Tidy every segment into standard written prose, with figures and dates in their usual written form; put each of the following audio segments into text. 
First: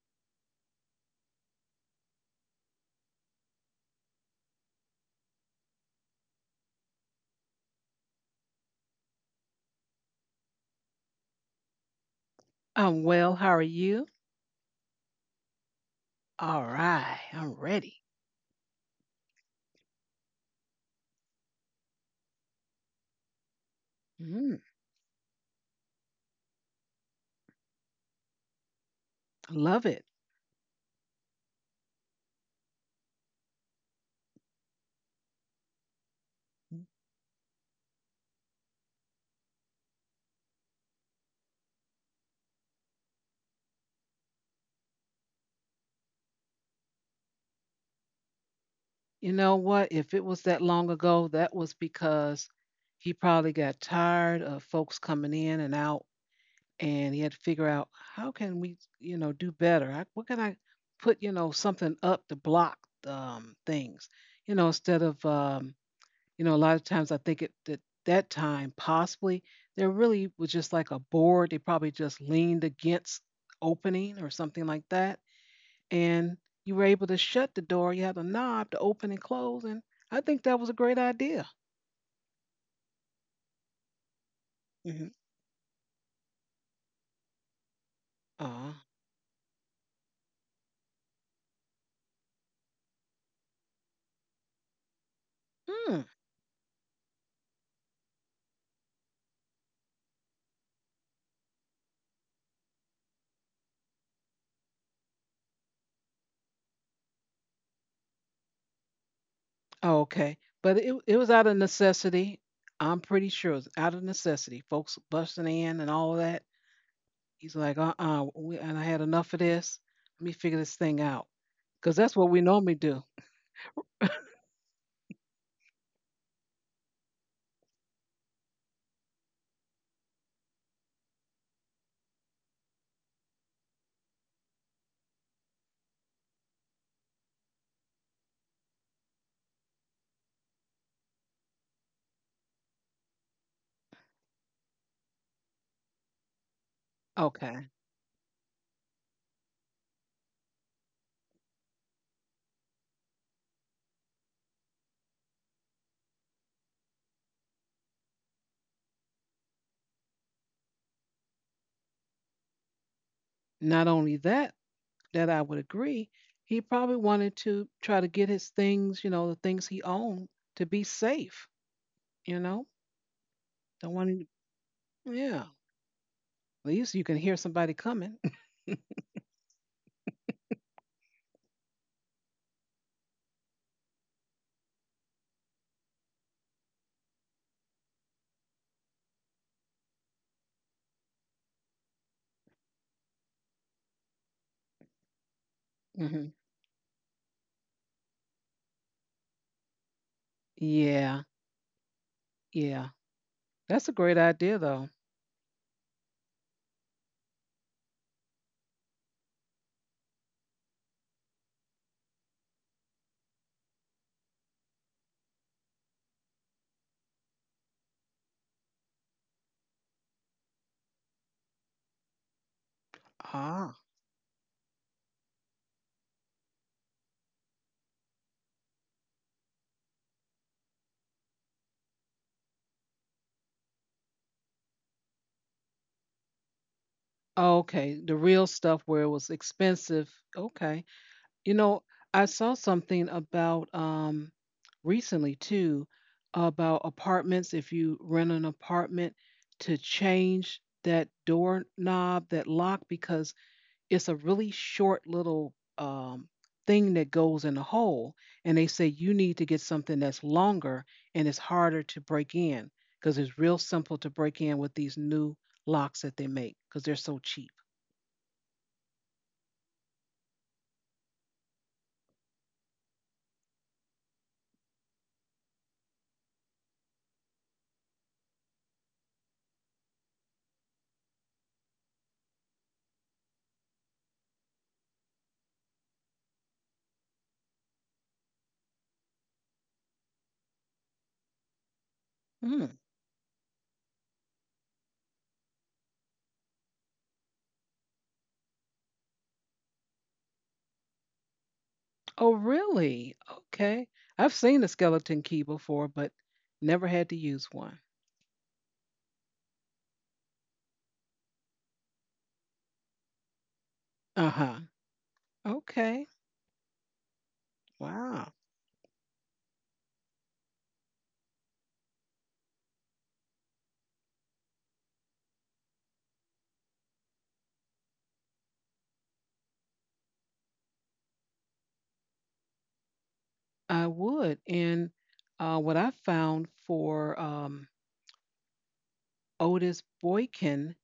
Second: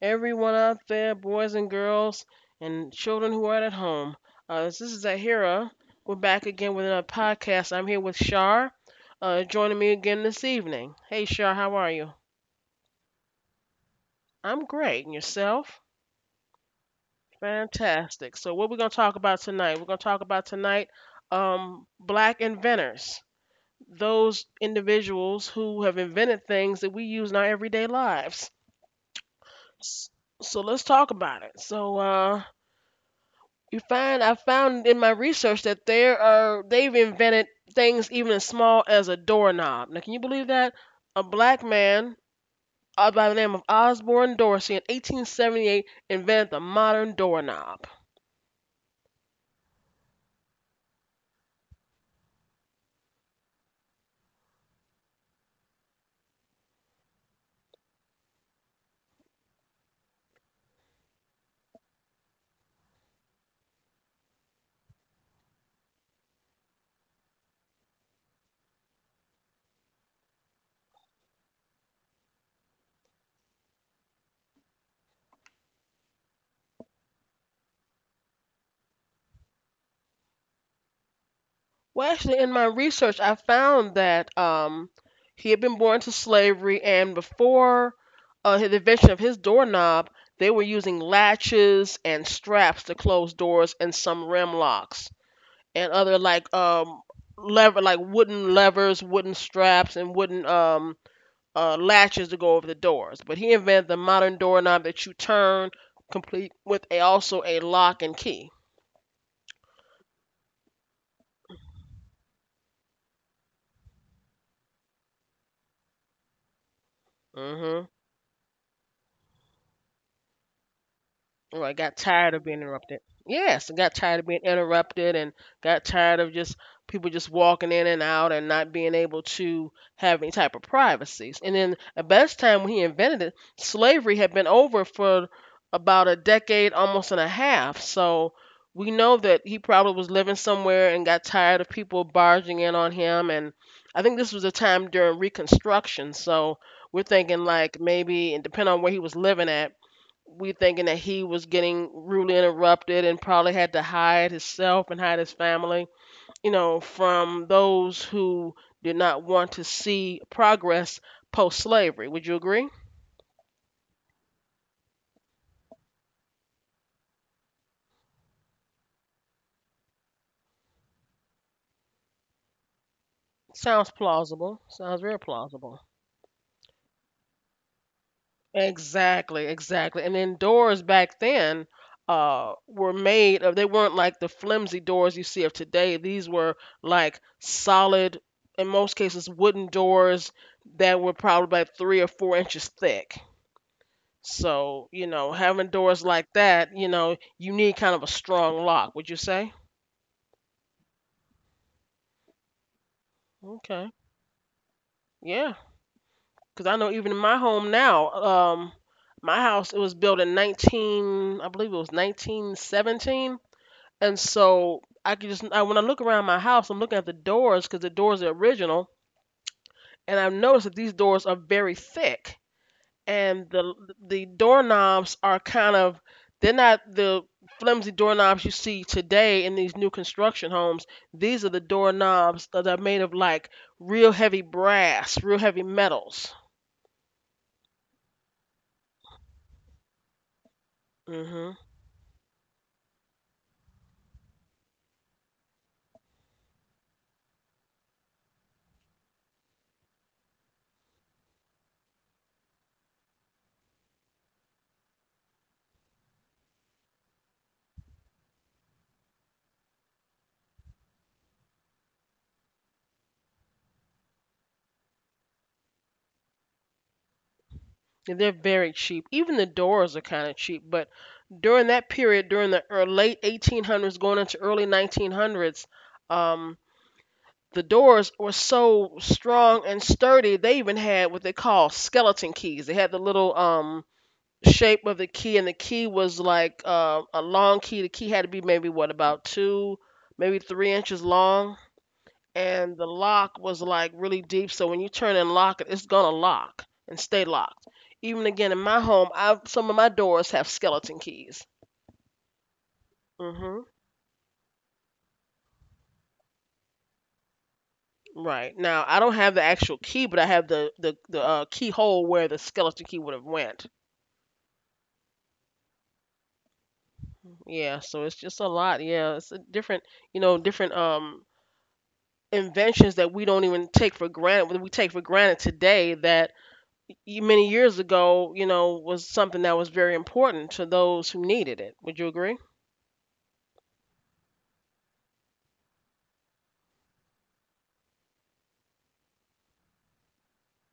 everyone out there, boys and girls, and children who are at home. This is Zahira. We're back again with another podcast. I'm here with Shar, joining me again this evening. Hey, Shar, how are you? I'm well. How are you? I'm great. And yourself? All right. I'm ready. Fantastic. So, what we're going to talk about tonight? Black inventors, those Mm, individuals who have invented things that we use in our everyday lives. love it. S- So let's talk about it. So you find I found in my research that there are they've invented things even as small as a doorknob. Now, can you believe that a black man, by the name of Osborne Dorsey in 1878, invented the modern doorknob? You know what? If it was that long ago, that was because he probably got tired of folks coming in and out, and he had to figure out how can we, you know, do better. I, what can I put, you know, something up to block things, you know, instead of You know, a lot of times I think at that time, possibly, there really was just like a board. They probably just leaned against opening or something like that. And you were able to shut the door. You had a knob to open and close. And I think that was a great idea. Well, actually, in my research, I found that, hmm he had been born to slavery, and before Uh, the invention of his doorknob, they were using latches and straps to close doors and some rim locks and hmm. other like lever, like wooden levers, wooden straps, and wooden latches to go over the doors. But he invented the modern doorknob that you turn, complete with a, also a lock and key. Oh, okay. But it was out of necessity. I'm pretty sure it was out of necessity. Folks busting in and all that. He's like, Hmm we, and I had enough of this. Let me figure this thing out. Well, I Because got that's what we tired of being normally do. interrupted. Yes, I got tired of being interrupted and got tired of just people just walking in and out and not being able to have any type of privacy. And then the best time when he invented it, slavery had been over for about a decade, almost, and a half. So we know that he probably was living somewhere and got tired of people barging in on him. And I think this was a time during Reconstruction. So we're thinking Okay. like maybe, and depending on where he was living at, we thinking that he was getting rudely interrupted and probably had to hide himself and hide his family, you know, from those who did not want to see progress post slavery. Would you agree? Not only that, that I would agree, he probably wanted to try to get his things, you know, the things he owned to be safe, you know? Don't Sounds want him plausible. to, Sounds very yeah. plausible. At least you can hear somebody coming. Exactly, exactly. And then doors back then were made of, they weren't like the flimsy doors you see of today. These were like solid, in most cases wooden doors, that were probably about 3 or 4 inches thick. So, you know, having doors Hmm. like that, you know, you need kind of a strong lock, would you say? Yeah. Yeah, that's a Okay. great idea though. Yeah. Because I know even in my home now, my house, it was built in 19, I believe it was 1917. And so I could just, when I look around my house, I'm looking at the doors because the doors are original. And I've noticed that these doors are very thick, and Ah, the the doorknobs are kind of, they're not the flimsy doorknobs you see today in these new construction homes. These are the doorknobs that are made of like real heavy brass, real heavy metals. okay, the real stuff where it was expensive. Okay. You Hmm know, I saw something about recently too about apartments if you rent an apartment to change that doorknob, that lock because it's a really short little, thing that goes in the hole, and they say you need to get something that's longer and it's harder to break in, because it's real simple to break in with these new locks that they make, because 'cause they're so cheap. And they're very cheap. Even the doors are kind of cheap, but during that period, during the ear- late 1800s going into early 1900s, um, the doors were so strong and sturdy. They even had what they call skeleton keys. They had the little shape of the key, and the key was like a long key. The key had to be maybe what about 2, maybe 3 inches long, Mm. and the lock was like really deep. So when you turn and lock it, it's gonna lock and stay locked. Even again in my home, I, some of my doors have skeleton keys. Oh, really? Mhm. Okay. I've seen a skeleton key before, but never had to use one. Right now, I don't have the actual key, but I have the keyhole where the skeleton key would have went. Uh-huh. Okay. Yeah, so it's Wow. just a lot. Yeah, it's a different, you know, different inventions that we don't even take for granted, that we take for granted today, that many years ago, you know, was something that was very important to those who needed it. Would you agree? I would. And what I found for Otis Boykin,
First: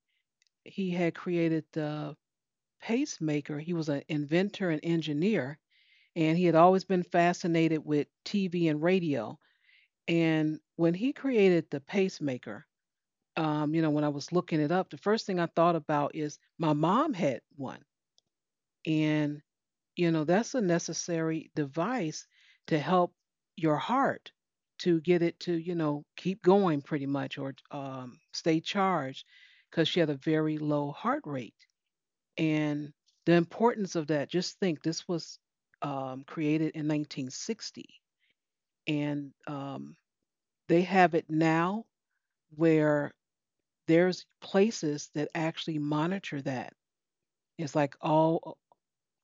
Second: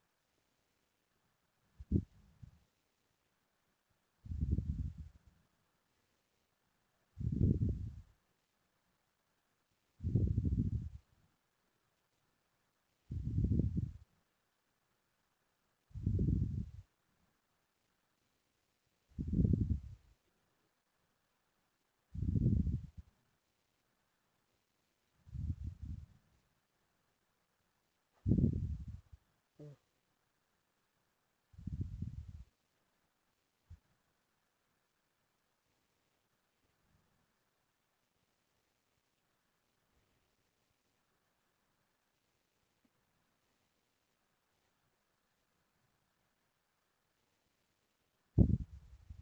he had created the pacemaker. He was an inventor and engineer, and he had always been fascinated with TV and radio. And when he created the pacemaker, you know, when I was looking it up, the first thing I thought about is my mom had one. And, you know, that's a necessary device to help your heart to get it to, you know, keep going pretty much or stay charged because she had a very low heart rate. And the importance of that, just think this was created in 1960, and they have it now where there's places that actually monitor that. It's like all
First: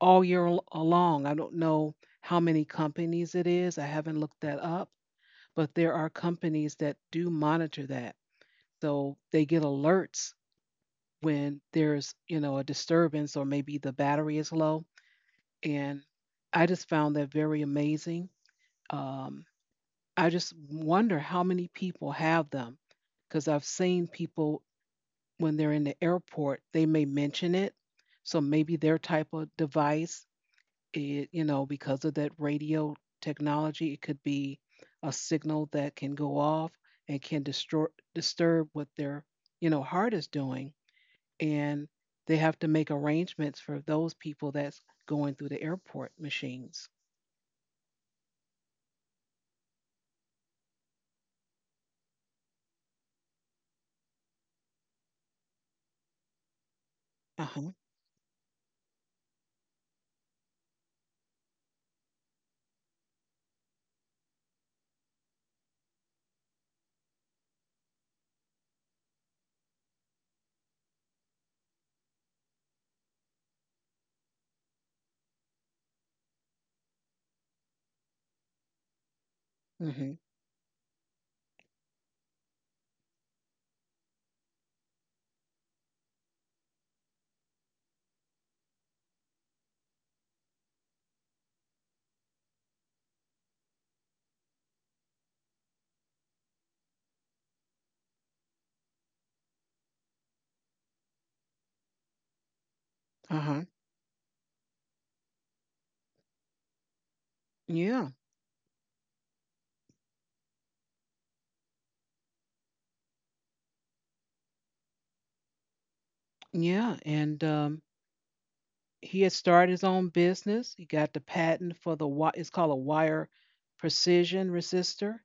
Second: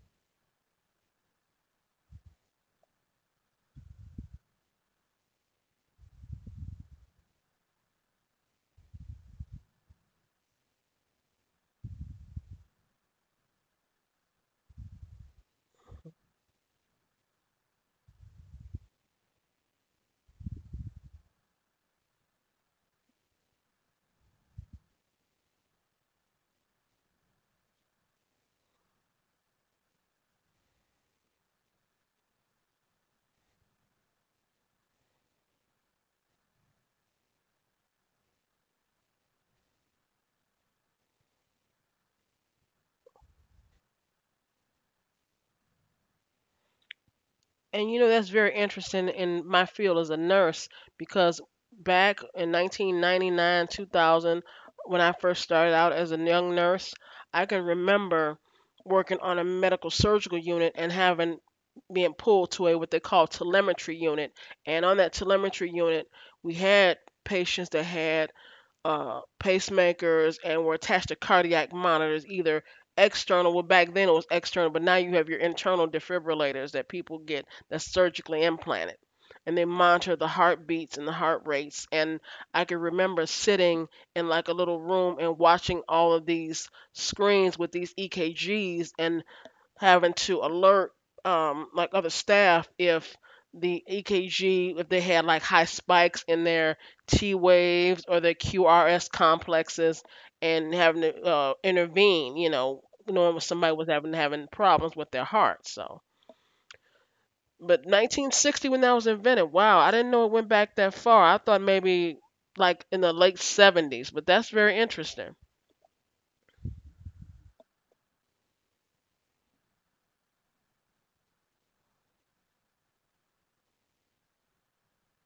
along. I don't know how many companies it is. I haven't looked that up, but there are companies that do monitor that. So they get alerts when there's, you know, a disturbance or maybe the battery is low. And I just found that very amazing. Um, I just wonder how many people have them because I've seen people when they're in the airport, they may mention it. So maybe their type of device, it, you know, because of that radio technology, it could be a signal that can go off and can destroy, disturb what their, you know, heart is doing. And they have to make arrangements for those people that's going through the airport machines. And you know, that's very interesting in my field as a nurse, because back in 1999, 2000, when I first started out as a young nurse, I can Uh-huh. remember working on a medical surgical unit and having being pulled to a what they call telemetry unit. And on that telemetry unit, we had patients that had pacemakers and were attached to cardiac monitors, either external. Well, back then it was external, but now you have your internal defibrillators that people get that's surgically implanted. And they monitor Mm-hmm. the heartbeats and the heart rates. And I can remember sitting in like a little room and watching all of these screens with these EKGs, and having to alert like other staff if the EKG, if they had like high spikes in their T waves or their QRS complexes, and having to intervene. You know, knowing when Uh somebody huh. was having problems with their heart. So, but Yeah. 1960 when that was invented. Wow, I didn't know it went back that far. I thought maybe like in the late 70s, but that's very interesting. Yeah. And he had started his own business. He got the patent for the it's called a wire precision resistor,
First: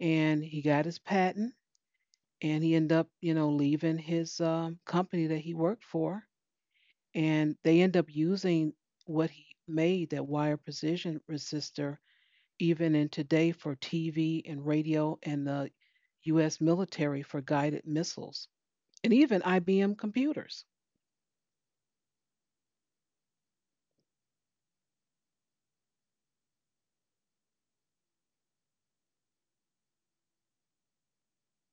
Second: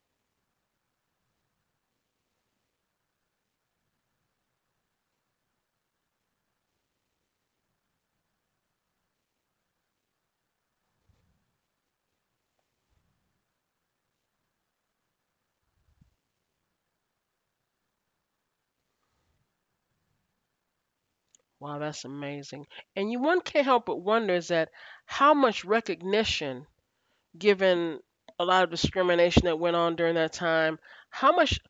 and he got his patent. And he ended up, you know, leaving his company that he worked for, and they end up using what he made that wire precision resistor even in today for TV and radio and the U.S. military for guided missiles, and even IBM computers. Wow, that's amazing. And you, one can't help but wonder, is that, how much recognition, given a lot of discrimination that went on during that time, how much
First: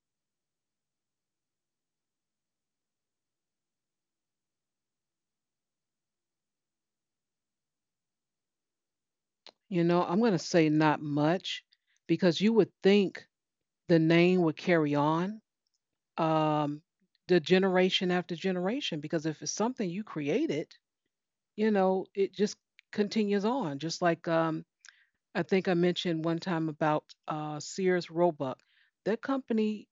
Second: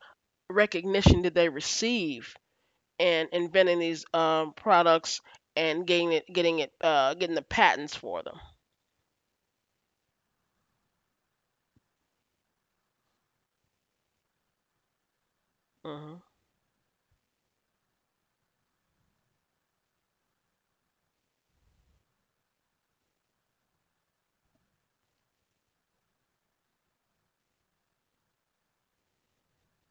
recognition did they receive in inventing these products and getting the patents for them? You know, I'm gonna say not much because you would think the name would carry on, Hmm um, the generation after generation because if it's something you created, you know, it just continues on. Just like I think I mentioned one time about Sears Roebuck, that company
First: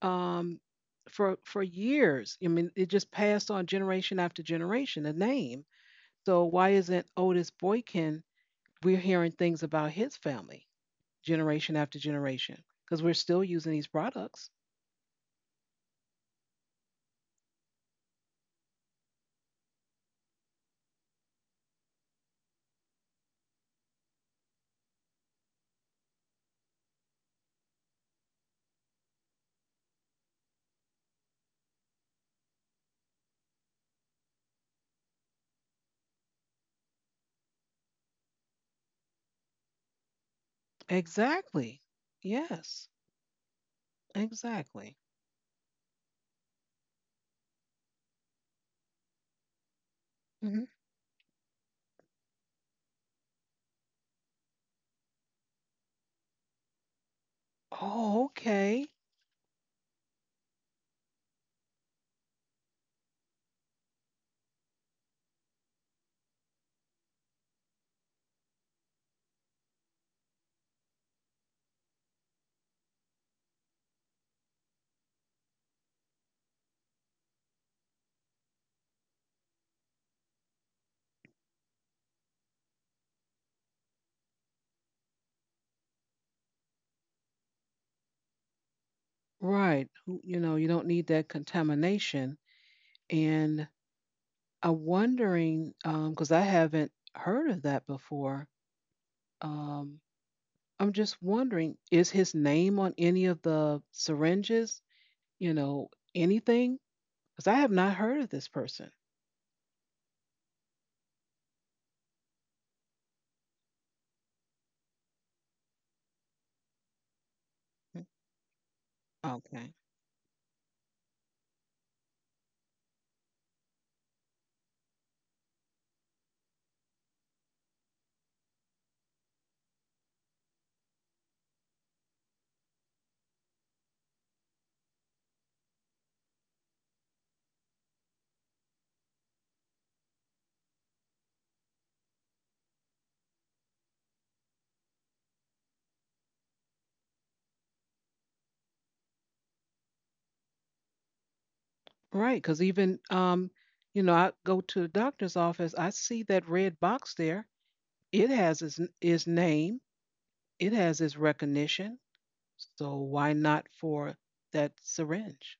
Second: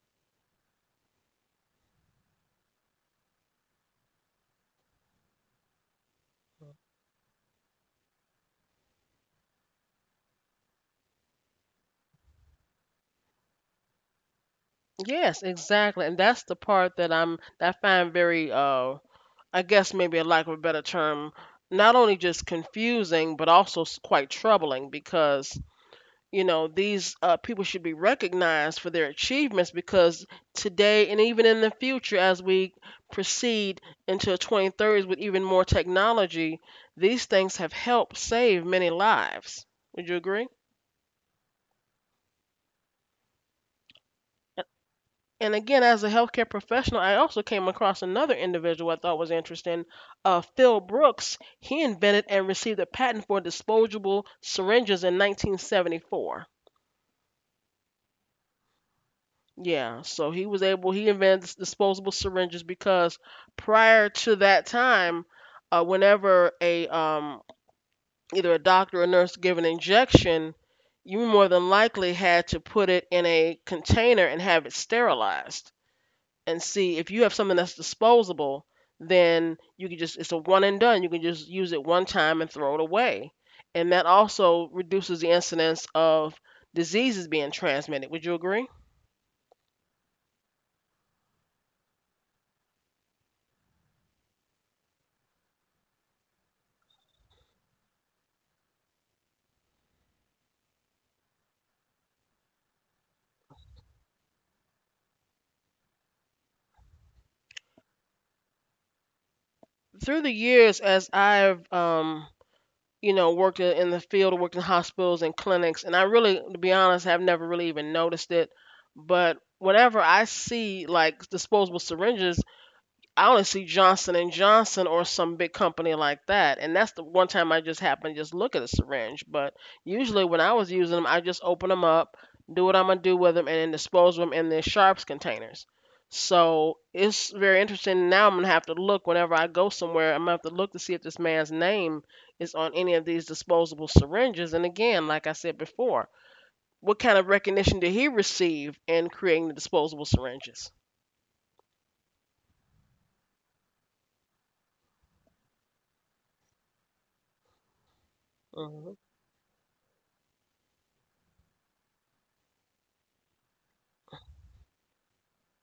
um, for years, I mean, it just passed on generation after generation the name. So why isn't Otis Boykin? We're hearing things about his family generation after generation because we're still using these products. Yes, exactly. And that's the part that I find very I guess, maybe a lack of a better term, not only just confusing but also s- quite troubling, because you know these people should be recognized for their achievements. Because today and even in the future, as we proceed into the 2030s with even more technology, these things have helped save many lives. Would you agree? Exactly. Yes. Exactly. And again, as a healthcare professional, I also came across another individual I thought was interesting. Uh, Hmm. phil Brooks, he invented and received a patent for disposable syringes in 1974. Oh, okay. Yeah, so he was able, he invented s- disposable syringes because prior to that time, whenever a, either a doctor or nurse gave an injection, you more than likely had to put it in a container and have it sterilized. And see, if you have something that's disposable, then you can just, it's a one and done. You can just use it one time and throw it away. And that also reduces the incidence of diseases being transmitted. Would you agree? Right. You know, you don't need that contamination. And I'm wondering, because I haven't heard of that before. Um, I'm just wondering, is his name on any of the syringes? You know, anything? Because I have not heard of this person. Through the years, as I've you know worked in the field, worked in hospitals and clinics, and I really, to be honest, have never really even noticed it. But Okay. whenever I see like disposable syringes, I only see Johnson and Johnson or some big company like that, and that's the one time I just happened to just look at a syringe. But usually when I was using them, I just open them up, do what I'm gonna do with them, and then dispose of them in their sharps containers. So it's very interesting. Now I'm gonna have to look whenever I go somewhere. I'm gonna have to look to see if this man's name is on any of these disposable syringes. And again, like I said before, what kind of recognition did he receive in creating the disposable syringes? Right, because even you know, I go to the doctor's office, I see that red box there. It has Mm-hmm. His name, it has his recognition. So why not for that syringe?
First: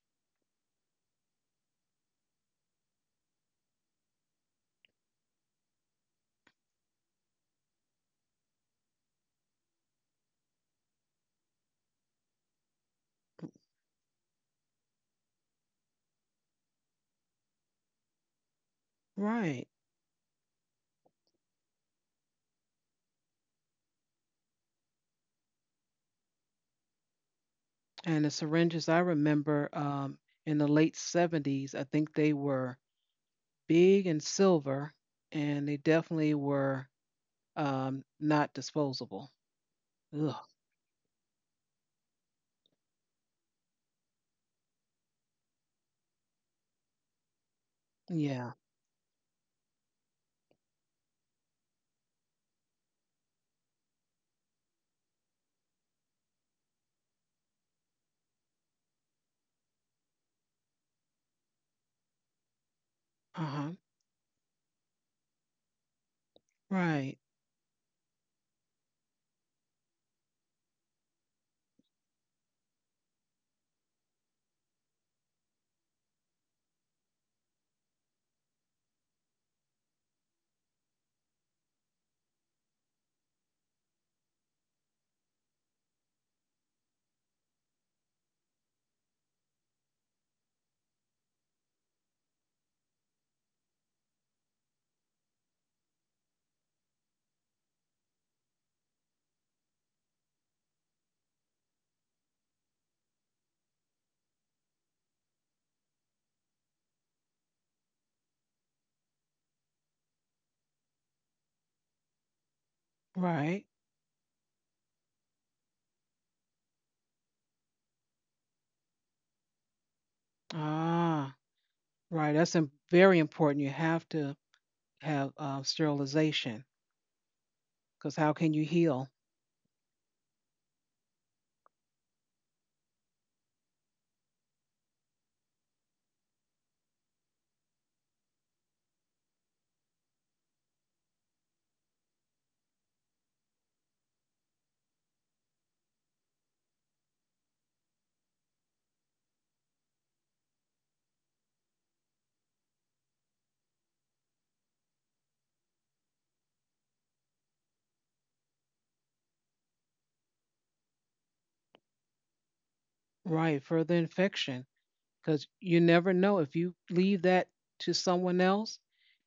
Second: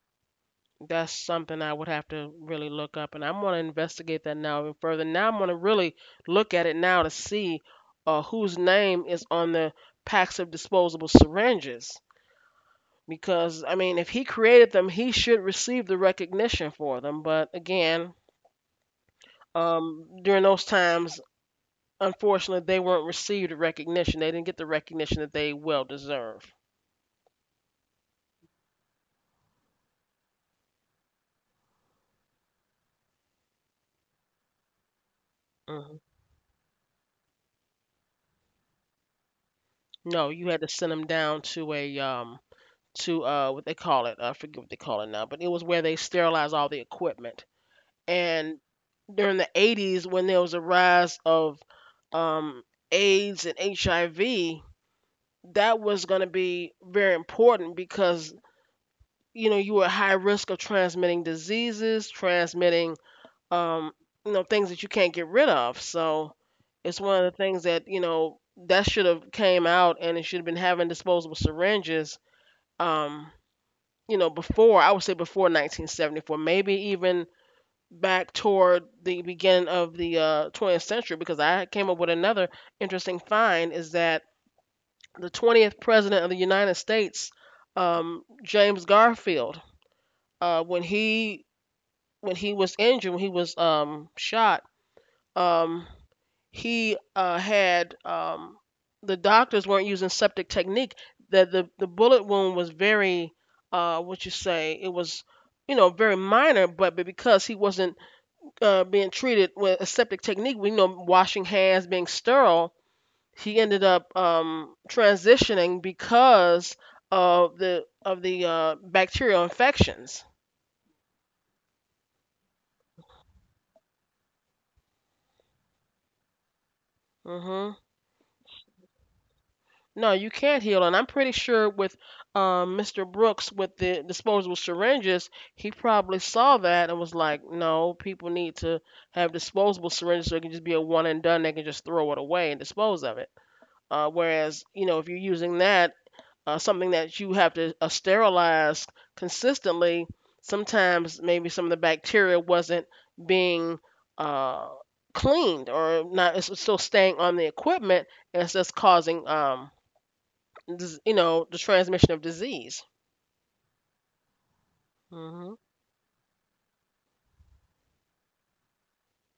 That's something I would have to really look up, and I'm gonna investigate that now even further. Now I'm gonna really look at it now to see whose name is on the packs of disposable syringes. Because I mean, if he created them, he should receive the recognition for them. But again, Right. During those times, unfortunately, they weren't received the recognition. They didn't get the recognition that they well deserve. And the syringes, I remember in the late 70s, I think they were big and silver, and they Hmm definitely were not disposable. No, Ugh. you had to send them down to a, to what they call it. I forget what they call it now, but it was where they sterilized all the equipment. Yeah. And during the 80s, when there was a rise of, um, AIDS and HIV, that was going to be very important because you know you were at high risk of transmitting diseases, transmitting, Uh huh. um, you know, things that you can't get rid of. So it's Right. one of the things that you know that should have came out, and it should have been having disposable syringes. Um, you know, before, I would say before 1974, maybe even back toward the beginning of the, 20th century, because I came up with another interesting find is that the 20th president of the United States, James Garfield, when he, when he was injured, when he was shot, um, he had, the doctors weren't using septic technique. That the bullet wound was very what you say, it was, you know, very minor, but because he wasn't being treated with a septic technique, we know, washing hands, being sterile, he Right. ended up transitioning because of the, of the bacterial infections. Ah. Right, that's im very important. You have to have, sterilization, hmm because how can you heal? No, you can't heal, and I'm pretty sure with Mr. Brooks with the disposable syringes, he probably saw that and was like, "No, people need to have disposable syringes so it can just be a one and done. They can just throw it away and dispose of it." Whereas, if you're using that something that you have to sterilize consistently, sometimes maybe some of the bacteria wasn't being uh, cleaned or not. It's still staying on the equipment, and it's just causing the transmission of disease. Right, further infection, because Mhm. you never know if you leave that to someone else,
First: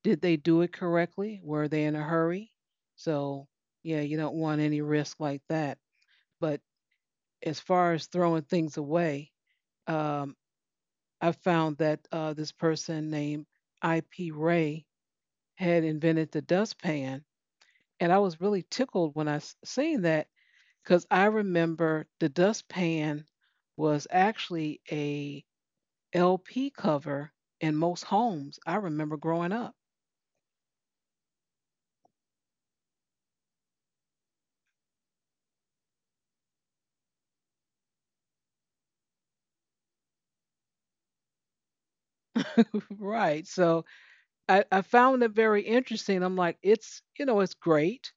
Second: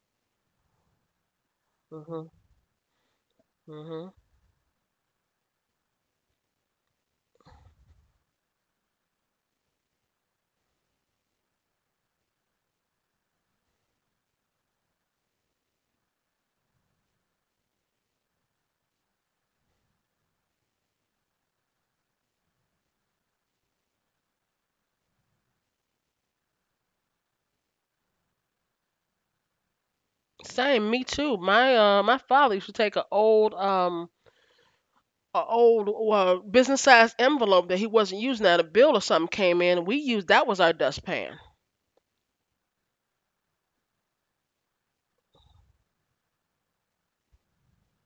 did they do it correctly? Were they in a Mhm. hurry? So, yeah, Mhm. you don't want any risk like that. But as far as throwing things away, um, I found that, this person named IP Ray had invented the dustpan, and I was really tickled when I s seen that. Because I remember the dustpan was actually a LP cover in most homes. I remember growing up. Same. Me too. My father used to take an old a old business size envelope that he wasn't using out. A bill or something came in, and we used That was our dustpan. Right. So I found it very interesting. I'm like, it's, you know, it's great.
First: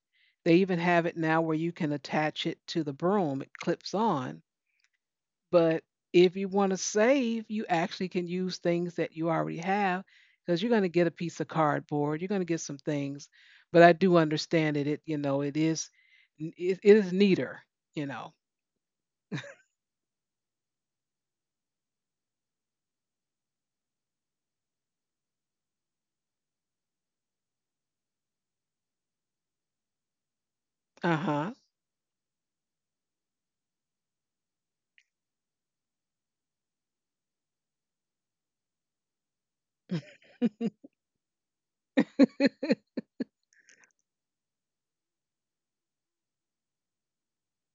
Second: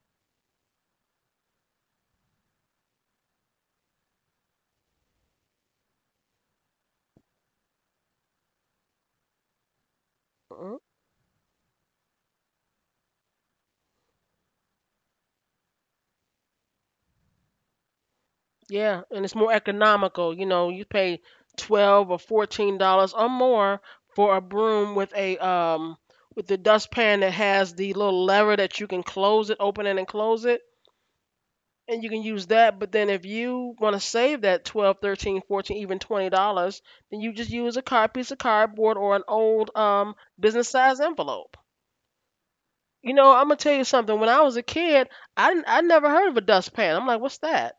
They even have it now where you can attach it to the broom, it clips on. But if you want to save, you actually can use things that you already have because you're Mhm. going to get a piece of cardboard, you're going to get some things. But I do understand it. It you know it is it is neater. You know. Yeah, and it's more economical. You know, you pay $12 or $14 or more for a broom with a with the dustpan that has the little lever that you can close it, open it, and close it. Uh huh. And you can use that, but then if you want to save that 12, 13, 14, even $20, then you just use a card piece of cardboard or an old business size envelope. You know, I'm gonna tell you something. When I was a kid, I never heard of a dustpan. I'm like, what's that?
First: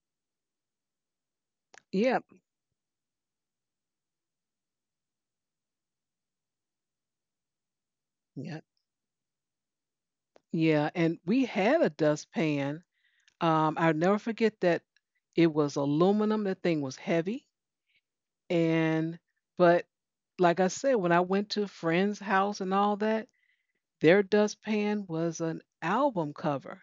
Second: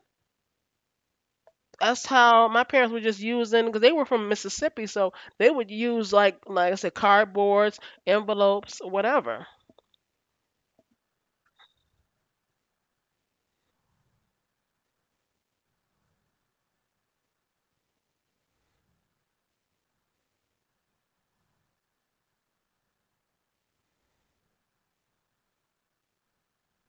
That's Yep. how my parents were just using, because they were from Mississippi. So they would use, like I said, cardboards, Yep. envelopes, whatever. Yeah. And we had a dustpan. I'll never forget that it was aluminum. That thing was heavy. And but like I said, when I went to friends' house and all that, their dustpan was an album cover,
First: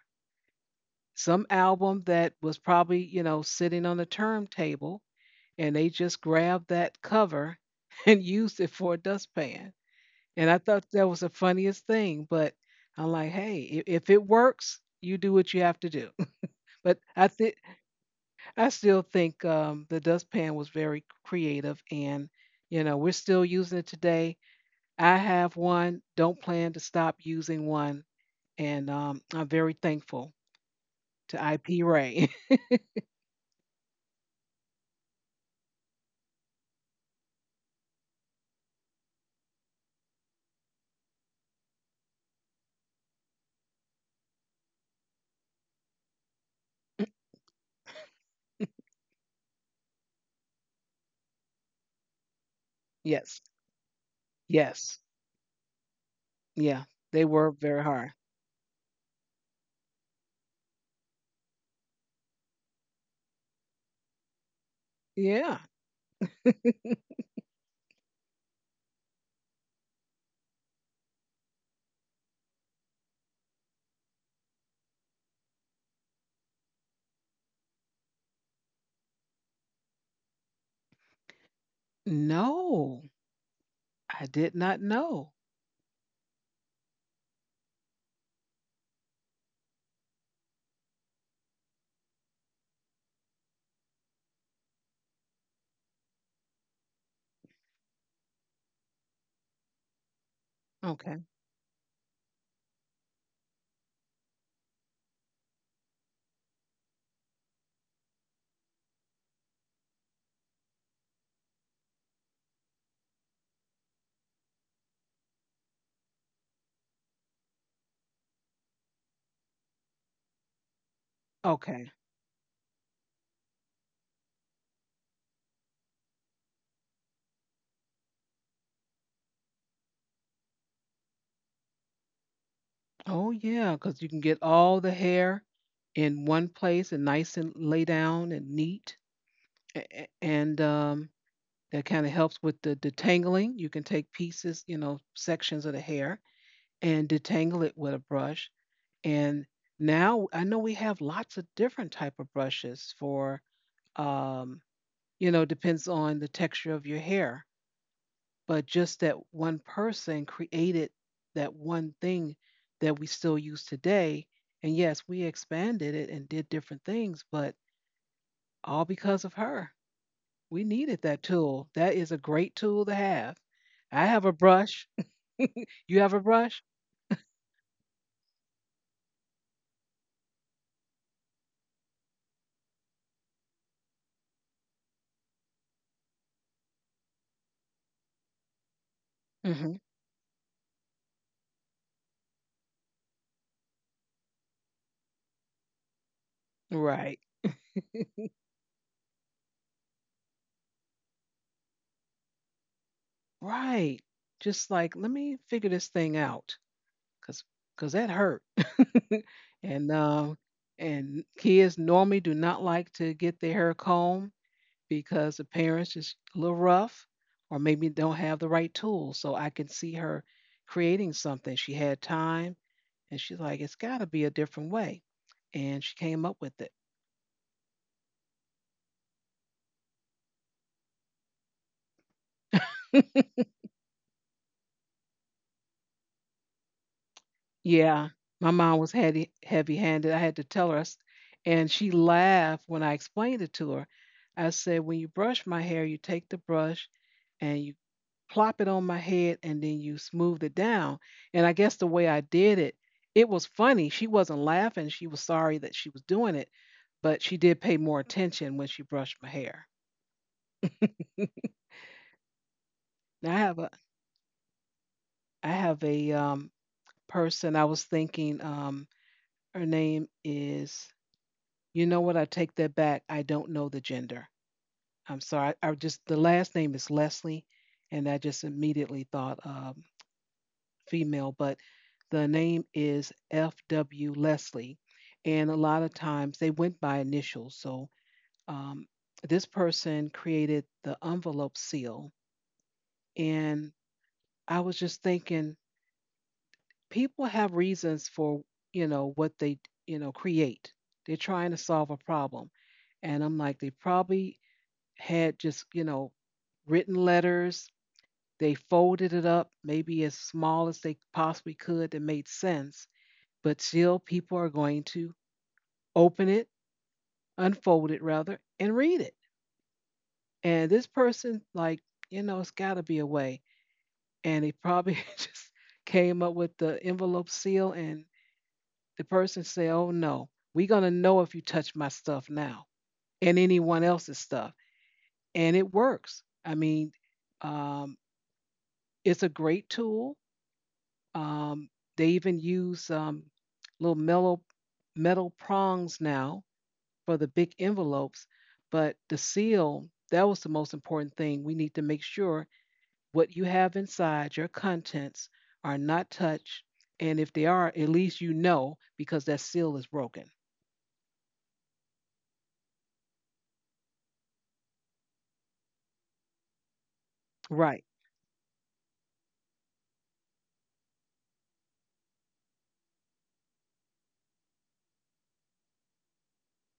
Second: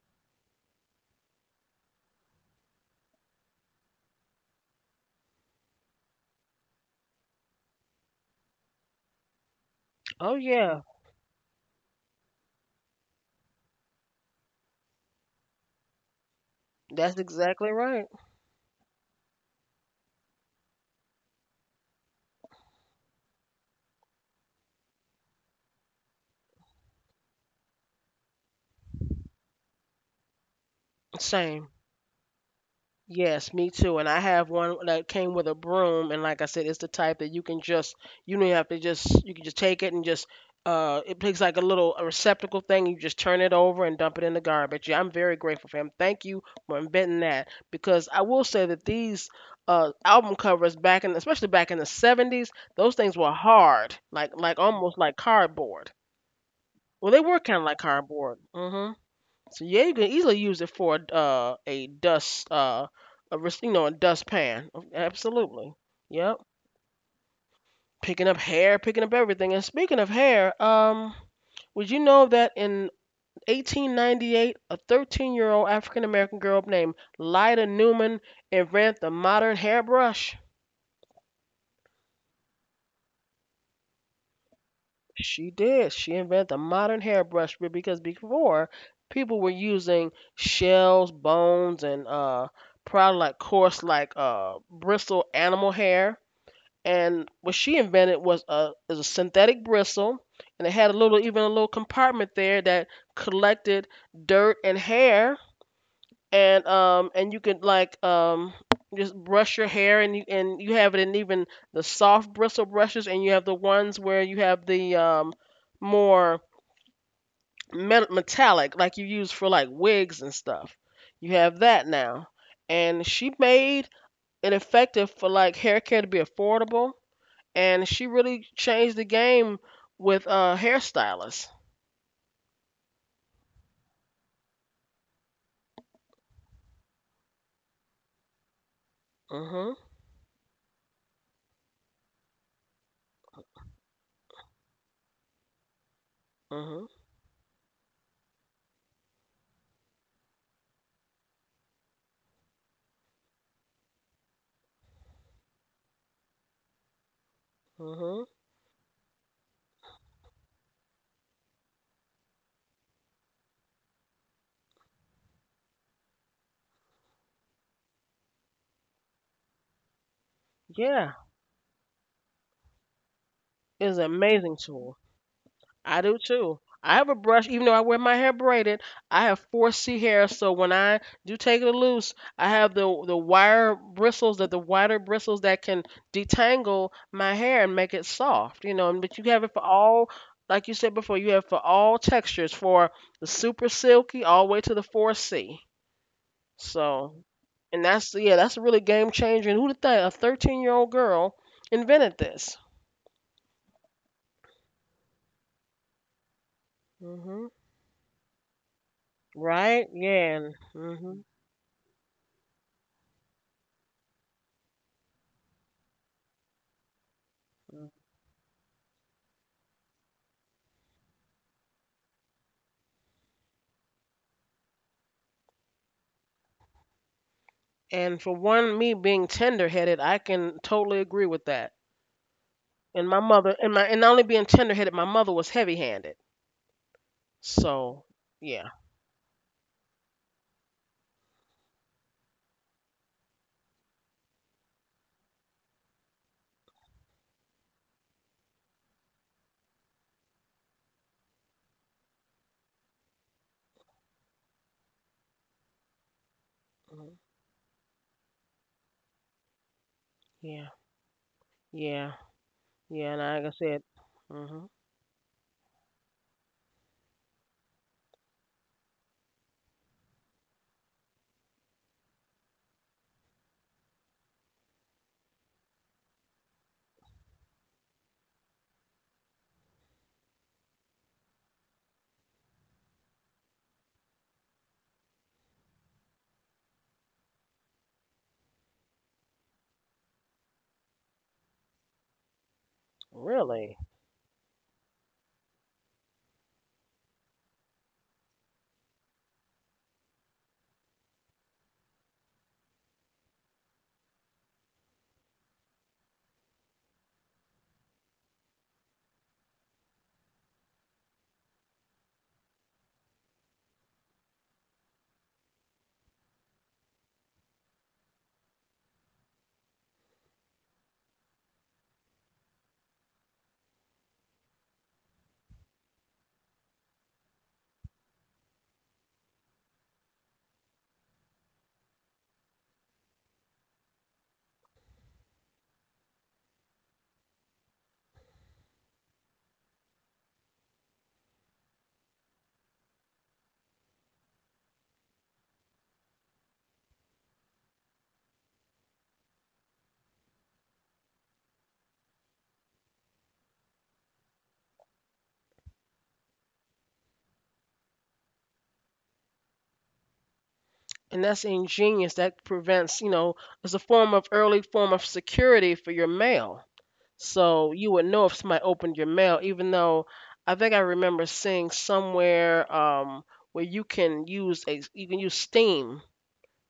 some album that was probably, you know, sitting on a turntable, and they just grabbed that cover and used it for a dustpan. Oh, And I thought yeah. that was the funniest thing, but I'm like, hey, if it works, you do what you have to do. But I That's think exactly right. I still think the dustpan was very creative, and you know, we're still using it today. I have one, don't plan to stop using one, and I'm very thankful to Same. IP Ray. Yes, me too. And I have one that came with a broom, and like I said, it's the type that you can just you don't even have to just you can just take it and just it takes like a little a receptacle thing. You just turn it over and dump it in the garbage. Yeah, I'm very grateful for him. Thank you for inventing that, because I will say that these album covers back in, especially back in the 70s, those things Yes. were hard, like Yes. almost like cardboard. Yeah. Well, They they were were kind of very like hard. cardboard. So yeah, you can easily use it for a dust a res- you know a dustpan. Oh, Yeah. absolutely. Yep. Picking up hair, picking up everything. And speaking of hair, would you know that in 1898, a 13-year-old African American girl named Lyda Newman invented the modern hairbrush? No, I did not know. She did. She invented the modern hairbrush because before people were using shells, bones, and probably like coarse like bristle animal hair. And what she invented was a is a synthetic bristle, and it had a Okay. little, even a little compartment there that collected dirt and hair, and you could like just brush your hair, and you, and you have it in, even the soft bristle brushes, and you have the ones where you have the more metallic, like you use for like wigs and stuff. You have that Okay. now. And she made it effective for like hair care to be affordable, and she really changed the game with hairstylists. Oh, yeah, because you can get all the hair in one place and nice and lay down and neat. Mhm. And that kind of helps with the detangling. You can take pieces, you know, sections of the hair Mhm. and detangle it with a brush. And now I know we have lots of different type of brushes for, um, you know, depends on the texture of your hair. Mhm. But just that one person created that one thing that we still use today. And yes, we expanded it and did different things, but all because of her. We needed that Yeah, tool. That is a great tool to have. I it's an have a amazing brush. tool. You I have a do brush? too. I have a brush, even though I wear my hair braided. I have 4C hair, so when I do take it loose, I have the wire bristles, that the wider bristles that can detangle my hair and make it soft. You know, and but you have it for Hmm. all, like you said before, you have for all textures, for the super silky all the way to the 4C. Right. So, that's a really game changer. And who would think a 13-year-old girl invented this? Right. Just like, let me figure this thing out because cause hmm 'cause that hurt. and Right? um Yeah. Mm-hmm. and Mm-hmm. kids normally do not like to get their hair combed because the parents is a little rough or maybe don't have the right tools. So I can see her creating something. She had time and she's like, it's got to be a different way. And she came up with it. And for one, me being tender-headed, I can totally agree with that. And my mother, and my, and not only being tender-headed, my mother was heavy-handed. Yeah, So, my yeah, mom was heavy-handed. I had to tell her, and she laughed when I explained it to her. I said, "When you brush my hair, you take the brush and you plop it on my head and then you smooth it down." And I guess the way I did it, it was funny. She wasn't laughing. She was sorry that she was doing it, but Mhm. she did pay more attention when she brushed my hair. yeah, yeah, yeah. Now And like I said, hmm I have a person I was thinking her name is. You know what? I take that back. I don't know the gender. I'm sorry. I just the last name is Leslie, and I just immediately thought female, but the name is F.W. Leslie, and a lot of times they went by initials. So um, this person created the envelope seal, and really, I was just thinking, people have reasons for what they create. They're trying to solve a problem, and I'm like, they probably had just written letters. They folded it up maybe as small as they possibly could that made sense, but still people are going to open it, unfold it rather, and read it. And this person, like, you know, it's got to be a way. And they probably just came up with the envelope seal, and the person said, "Oh no, we're going to know if you touch my stuff now and anyone else's stuff." And it works. I mean, um, it's a great tool. Um, they even use little metal metal prongs now for the big envelopes, but the seal, that was the most important thing. We need to make sure what you have inside, your contents, are not touched, and if they are, at least you know, because that seal is broken. and that's ingenious. That prevents, you know, it's a form of early form of security for your mail. So Right. you would know if somebody opened your mail, even though I think I remember seeing somewhere, where you can use steam,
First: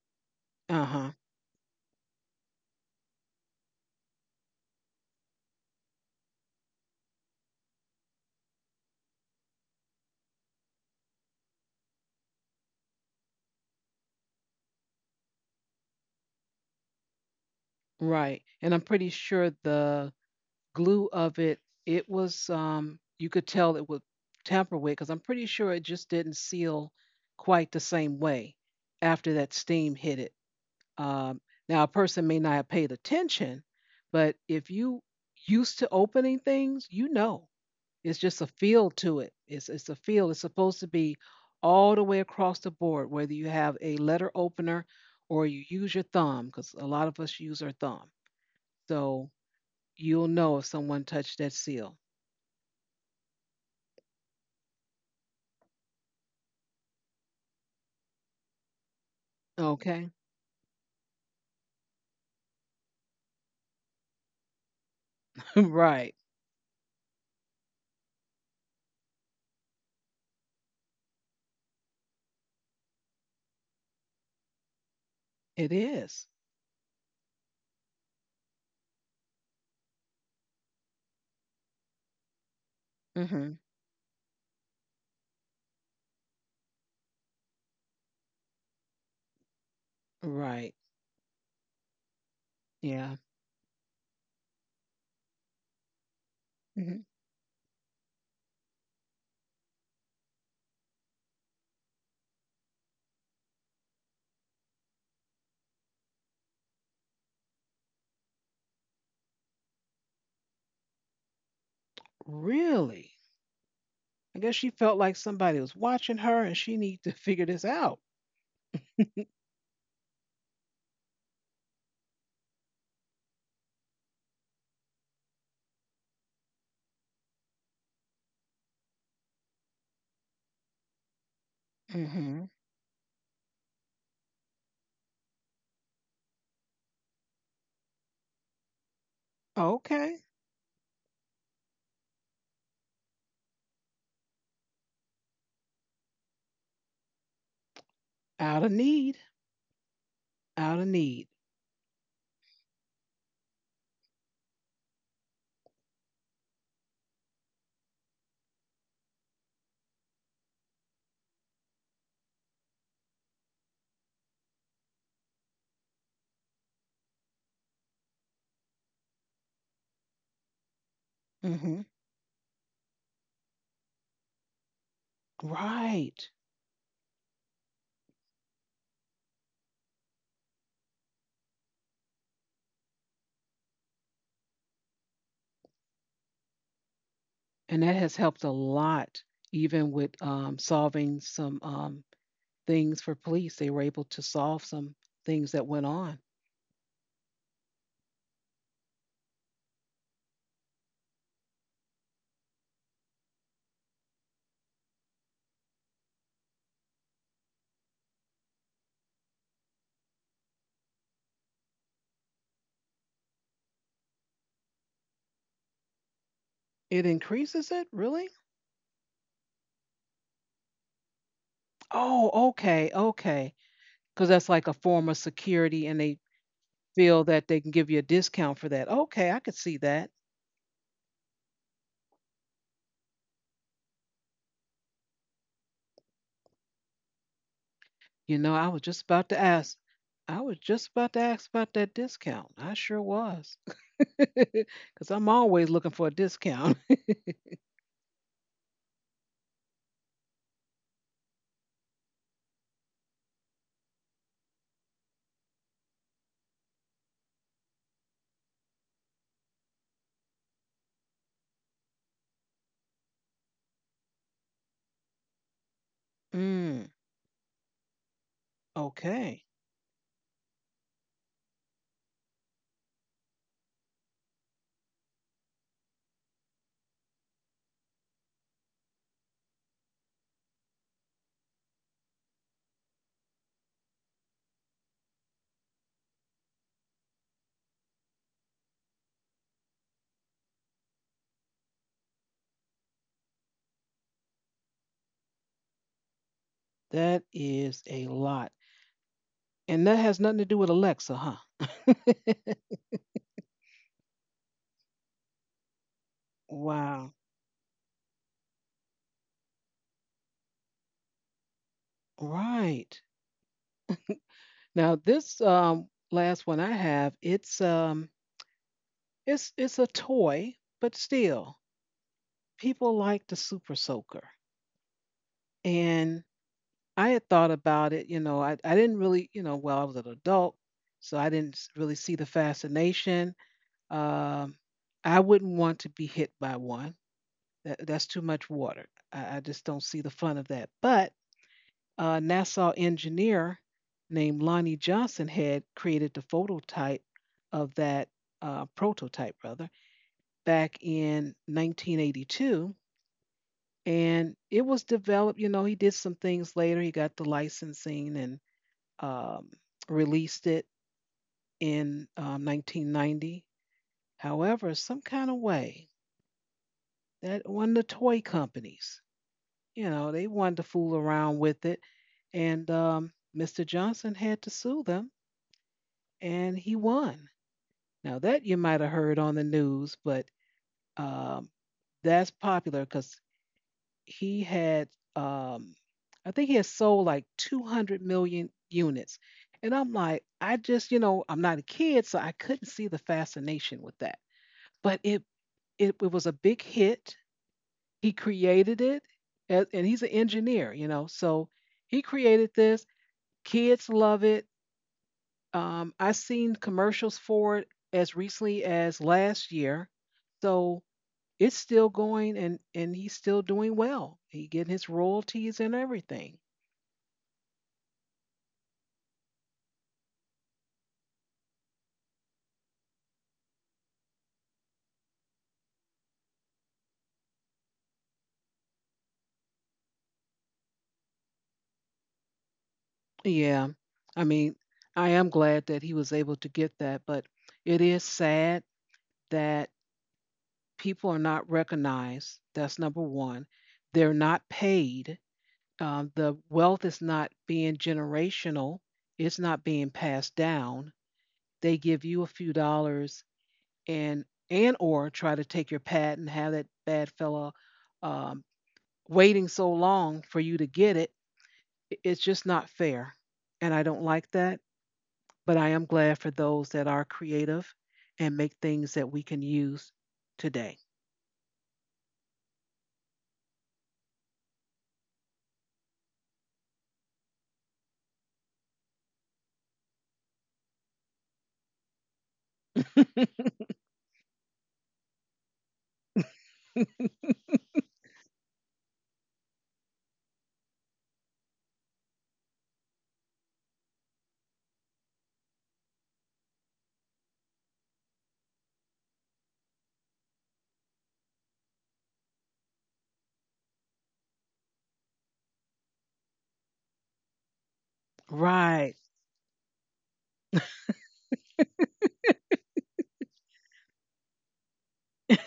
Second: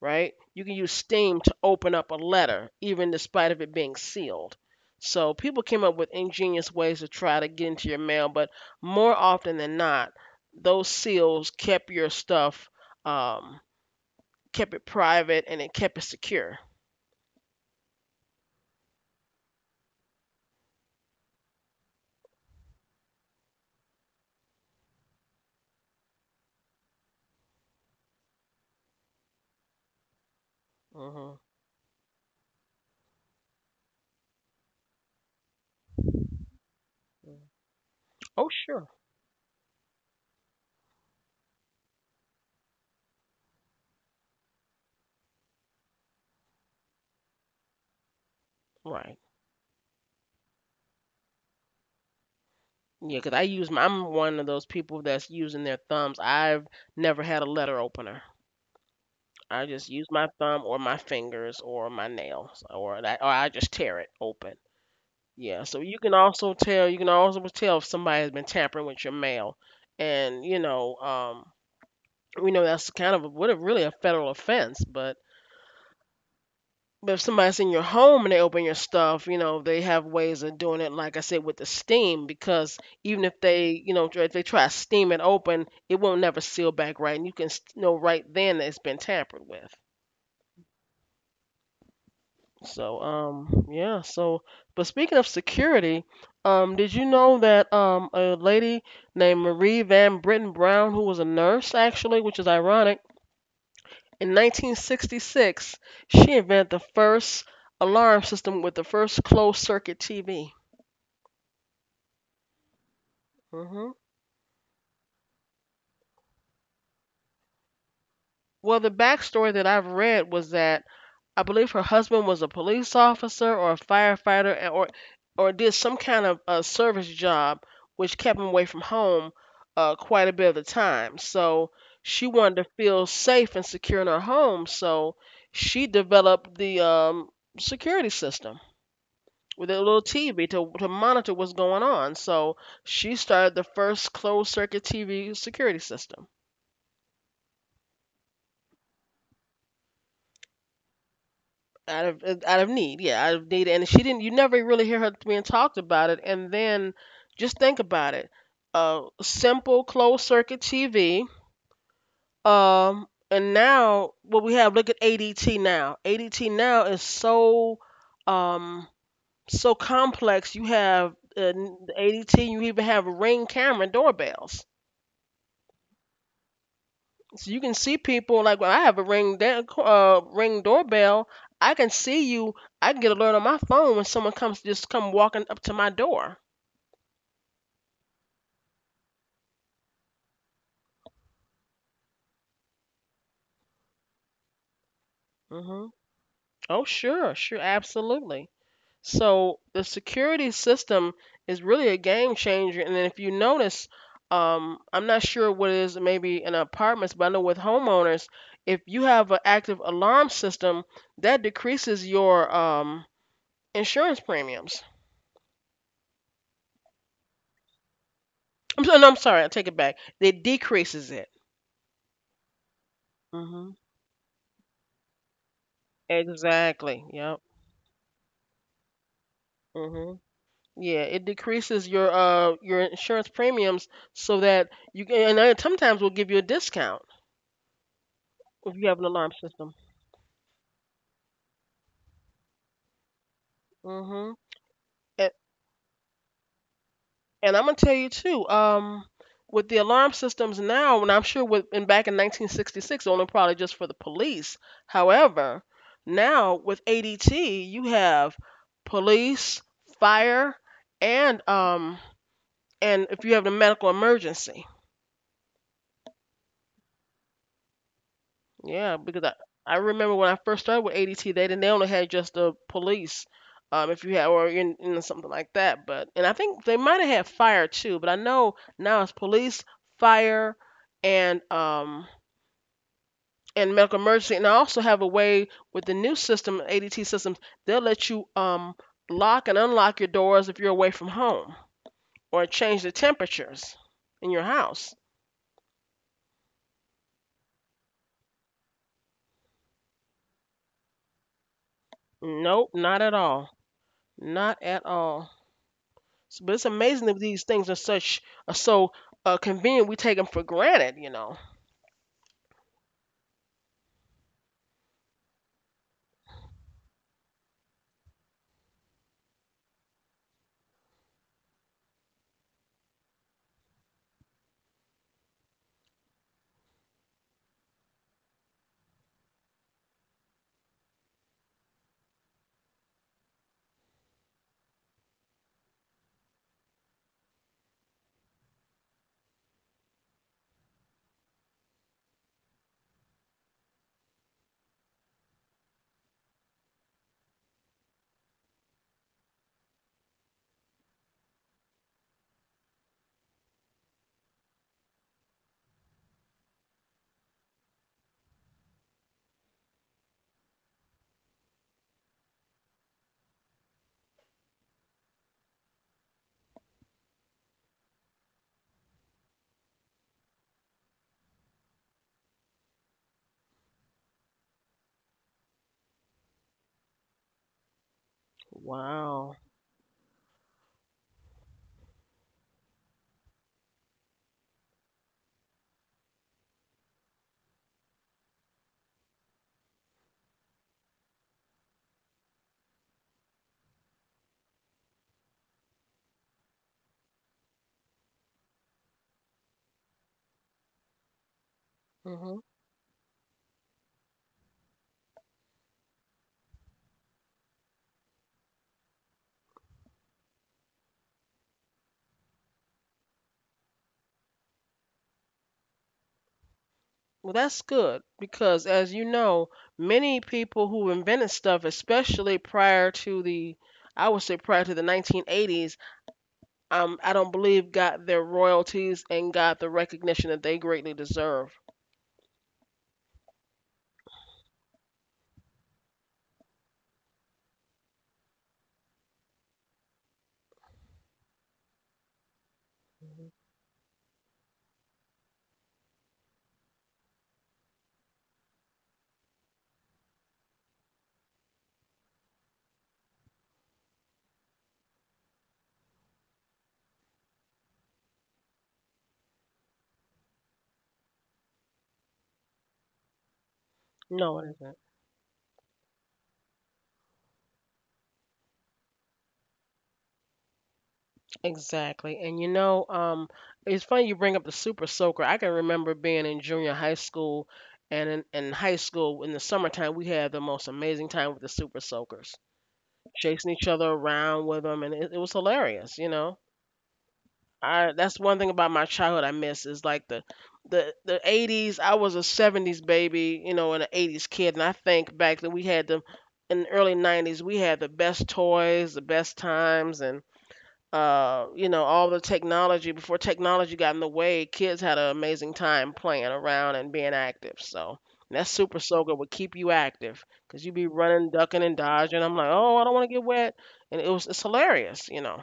right? You can Uh use huh. steam to open up a letter, even despite of it being sealed. So people came up with ingenious ways to try to get into your mail, but more often than not, those seals kept your stuff, um, kept it private, and it kept it secure. Right. And I'm pretty sure the glue of it, it was you could tell it would tamper with, because I'm pretty sure it just didn't seal quite the same way after that steam hit it. hmm Um, Now a person may not have paid attention, but if you used to opening things, it's just a Oh, feel sure. to it. It's a feel. It's supposed to be all the way across the board, whether you have a letter opener or you use your thumb, because a lot of us use our thumb. Right. So you'll know if someone touched that seal. Yeah, 'cause I'm one of those people that's using their thumbs. I've never had a letter opener. I just Okay. use my thumb or my fingers or my nails or that, or I just tear it open. Yeah, so you Right. can also tell you can also tell if somebody has been tampering with your mail, and you know, we know that's kind of a really a federal offense. It is. But if somebody's in your home and they open your stuff, you know, they have ways of doing it. Like I said, with the steam, because even if Hmm. they, you know, if they try to steam it open, it won't never seal back right, and you can know right then that it's been tampered with. Right. So, Yeah. Yeah. So, but speaking of security, did hmm you know that a lady named Marie Van Britten Brown, who was a nurse actually, which is ironic, in 1966, she invented the first alarm system with the first closed circuit TV? Really? hmm I guess she felt like somebody was watching her and she needed to figure this out. Well, the Mm backstory that I've read was that I believe her husband was a police officer or a firefighter or did some kind of a service job which kept him away from home quite a bit of the time. So she hmm wanted to feel safe and secure in her home. So she developed the security system with a little Okay. TV to monitor what's going on. So she started the first closed circuit TV security system. Out of need. Out of need. Out of need, yeah, out of need. And she didn't. You never really hear her being talked about it. And then just think about it. Simple closed circuit TV. And now what we have. Look at ADT now. ADT now is so um so complex. You have Mm hmm ADT. You even have ring camera doorbells. Right. So you can see people, like when I have a ring doorbell, I can see you. I can get alert on my phone when someone come walking up to my door. And that has helped a lot, even with solving some things for police. They were able to solve some things that went hmm on. Oh sure, sure, absolutely. So the security system is really a game changer. And then if you notice, I'm not sure what it is maybe in apartments, but I know with homeowners, if you have an active alarm system, that decreases your insurance premiums. It increases it? Really? No, I'm sorry. I take it back. It decreases it. Oh, okay, okay. hmm Because that's like a form of security, and they Exactly. feel Yep. that they can give you a discount for that. Okay, I could see that. hmm Yeah, it decreases your insurance premiums, so that you can, and then sometimes we'll give you a discount You know, I if was you have just an about alarm to system. ask. I was just about to ask about that discount. I sure was. hmm Because I'm And, always looking for a discount. and I'm gonna tell you too. With the alarm systems now, and I'm sure with in back in 1966, only probably just for the police. However, now with ADT, you have police, fire, and um and if you have a medical emergency. Mm, Yeah, because I, okay. I remember when I first started with ADT, they didn't they only had just the police, if you had or in something like that. But and I think they might have had fire too, but I know now it's police, fire, and um and medical emergency. And I also have a way with the new system, ADT systems, they'll let you lock and unlock your doors if you're away from home, or change the temperatures in your house. That is a lot. And that has nothing to do with Alexa, huh? Nope, not at all. Not at all. S- But it's Wow. amazing that these things are such are so convenient. We take them for granted, you know. Right. Now this last one I have, it's a toy, but still people like the Super Soaker. And I had thought about it, you know, I didn't really, you know, well, I was an adult, so I didn't really see the fascination. Um, I wouldn't want to be hit by one. That's too much water. I just don't see the fun of that. But a Nassau engineer named Lonnie Johnson had created the phototype of that prototype, rather, back in 1982. And it was developed, you know, he did some things later. He got the licensing and um, released it in 1990. However, some kind of way that one of the toy companies, you know, they wanted to fool around with it. And Mr. Johnson had to sue them and he won. Now that you might have heard on the Wow. news, but um, that's popular because he had, um, I think he had sold like 200 million units, and I'm like, I just, you know, I'm not a kid, so I couldn't see the fascination with that. But it was a big hit. He created it, and he's an engineer, you know, so he hmm created this. Kids love it. I seen commercials for it as recently as last year, so it's still going, and he's still doing well. He getting his royalties and everything. Well, that's good because, as you know, many people who invented stuff, especially prior to the, I would say prior to the 1980s, I don't believe got their royalties and got the recognition that they greatly deserve. Yeah, I mean, I am glad that he was able to get that, but it is sad that people are not recognized. That's number Mhm. one. They're not paid. The wealth is not being generational. It's not being passed down. They give you a few dollars and or try to take your pad and have that bad fella um, waiting so long for you to get it. It's just not fair, and I don't like No, it that. isn't. But I am glad for those that are creative and make things that we can use today. Exactly. And you know, it's funny you bring up the super soaker. I can remember being in junior high school and in high school in the summertime. We had the most amazing time with the super soakers, chasing each other around with them. And it was hilarious, you know. I, that's one thing about my childhood I miss is like the 80s. I was a 70s baby, you know, and an 80s kid. And I think back then we had the, in the early 90s, we had the best toys, the best times, and you know, all the technology before technology got in the way, kids had an amazing time playing around and being active. So and that super Right. soaker would keep you active because you'd be running, ducking, and dodging. I'm like, oh, I don't want to get wet, and it's hilarious, you know.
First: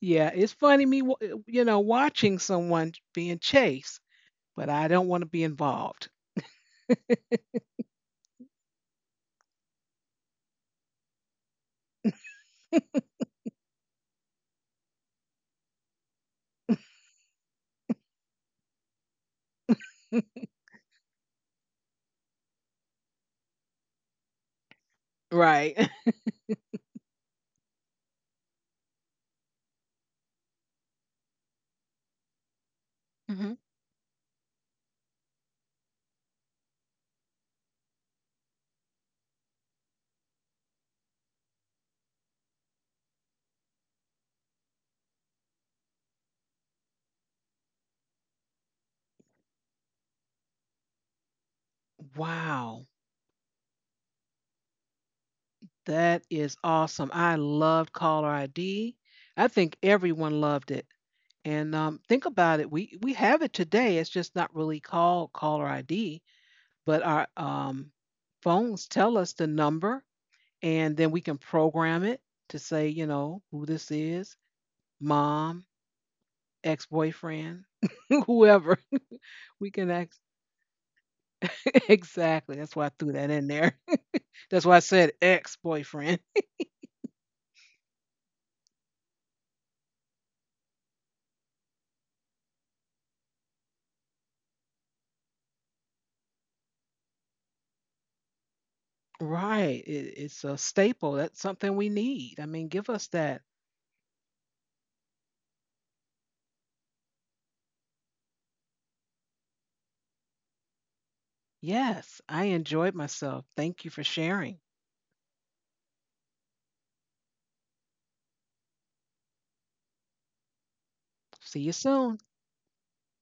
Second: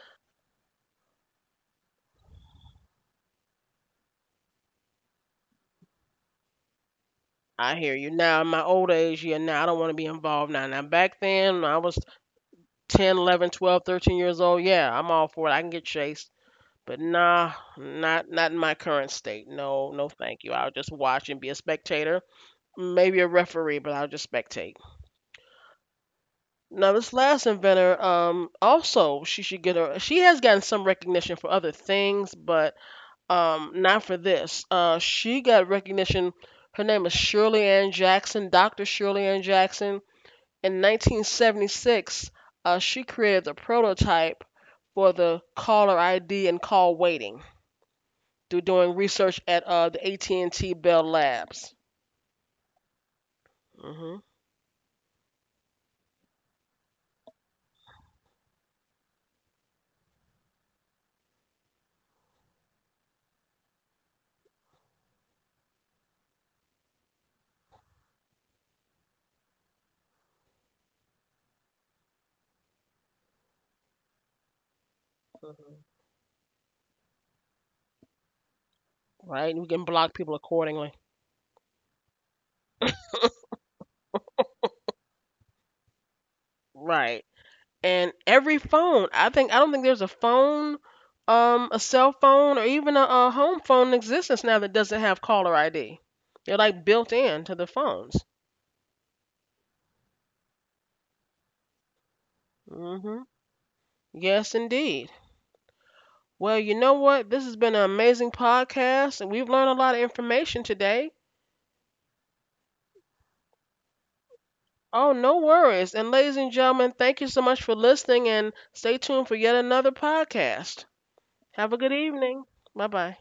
Yeah, it's funny, me you know, watching someone being chased, but I don't want to be involved. I hear you. Now in my old age, yeah, now I don't want to be involved now. Now back then, when I was 10, 11, 12, 13 years old, yeah, I'm all for it. I can get chased. But nah, not in my current state. No, no, thank you. I'll just watch and be a spectator, maybe a referee, but I'll just spectate. Right. Now, this last inventor, also she should get her. She has gotten some recognition for other things, but Hmm. Not for this. She got recognition. Her name is Shirley Ann Jackson, Dr. Shirley Ann Jackson. In 1976, she created the prototype for the caller ID and call waiting. Do Doing research at the AT&T Bell Labs. Wow. mm That is awesome. I loved caller ID. I think everyone loved it. And think about it. We have it today. It's just not really called caller ID, but our phones tell us the number, and then we can program it to say, you know, who this is: mom, Mhm. ex-boyfriend, whoever. Right, we We can can block ask. people accordingly. Exactly. That's why I threw that in there. That's why I said ex-boyfriend. Right. And every phone, I think, I don't think there's a phone, a cell phone or even a home phone in existence now that doesn't have caller ID. They're like built in to the phones. Right. It's a staple. That's something we need. I mean, give us hmm that. yes, indeed. Well, you know what, this has been an amazing podcast and we've learned a lot of information today. Yes, I enjoyed myself. Thank you for sharing. Oh, no worries. And ladies and gentlemen, thank you so much for listening, and stay tuned for yet another podcast. See you Have a good soon. evening. Bye bye.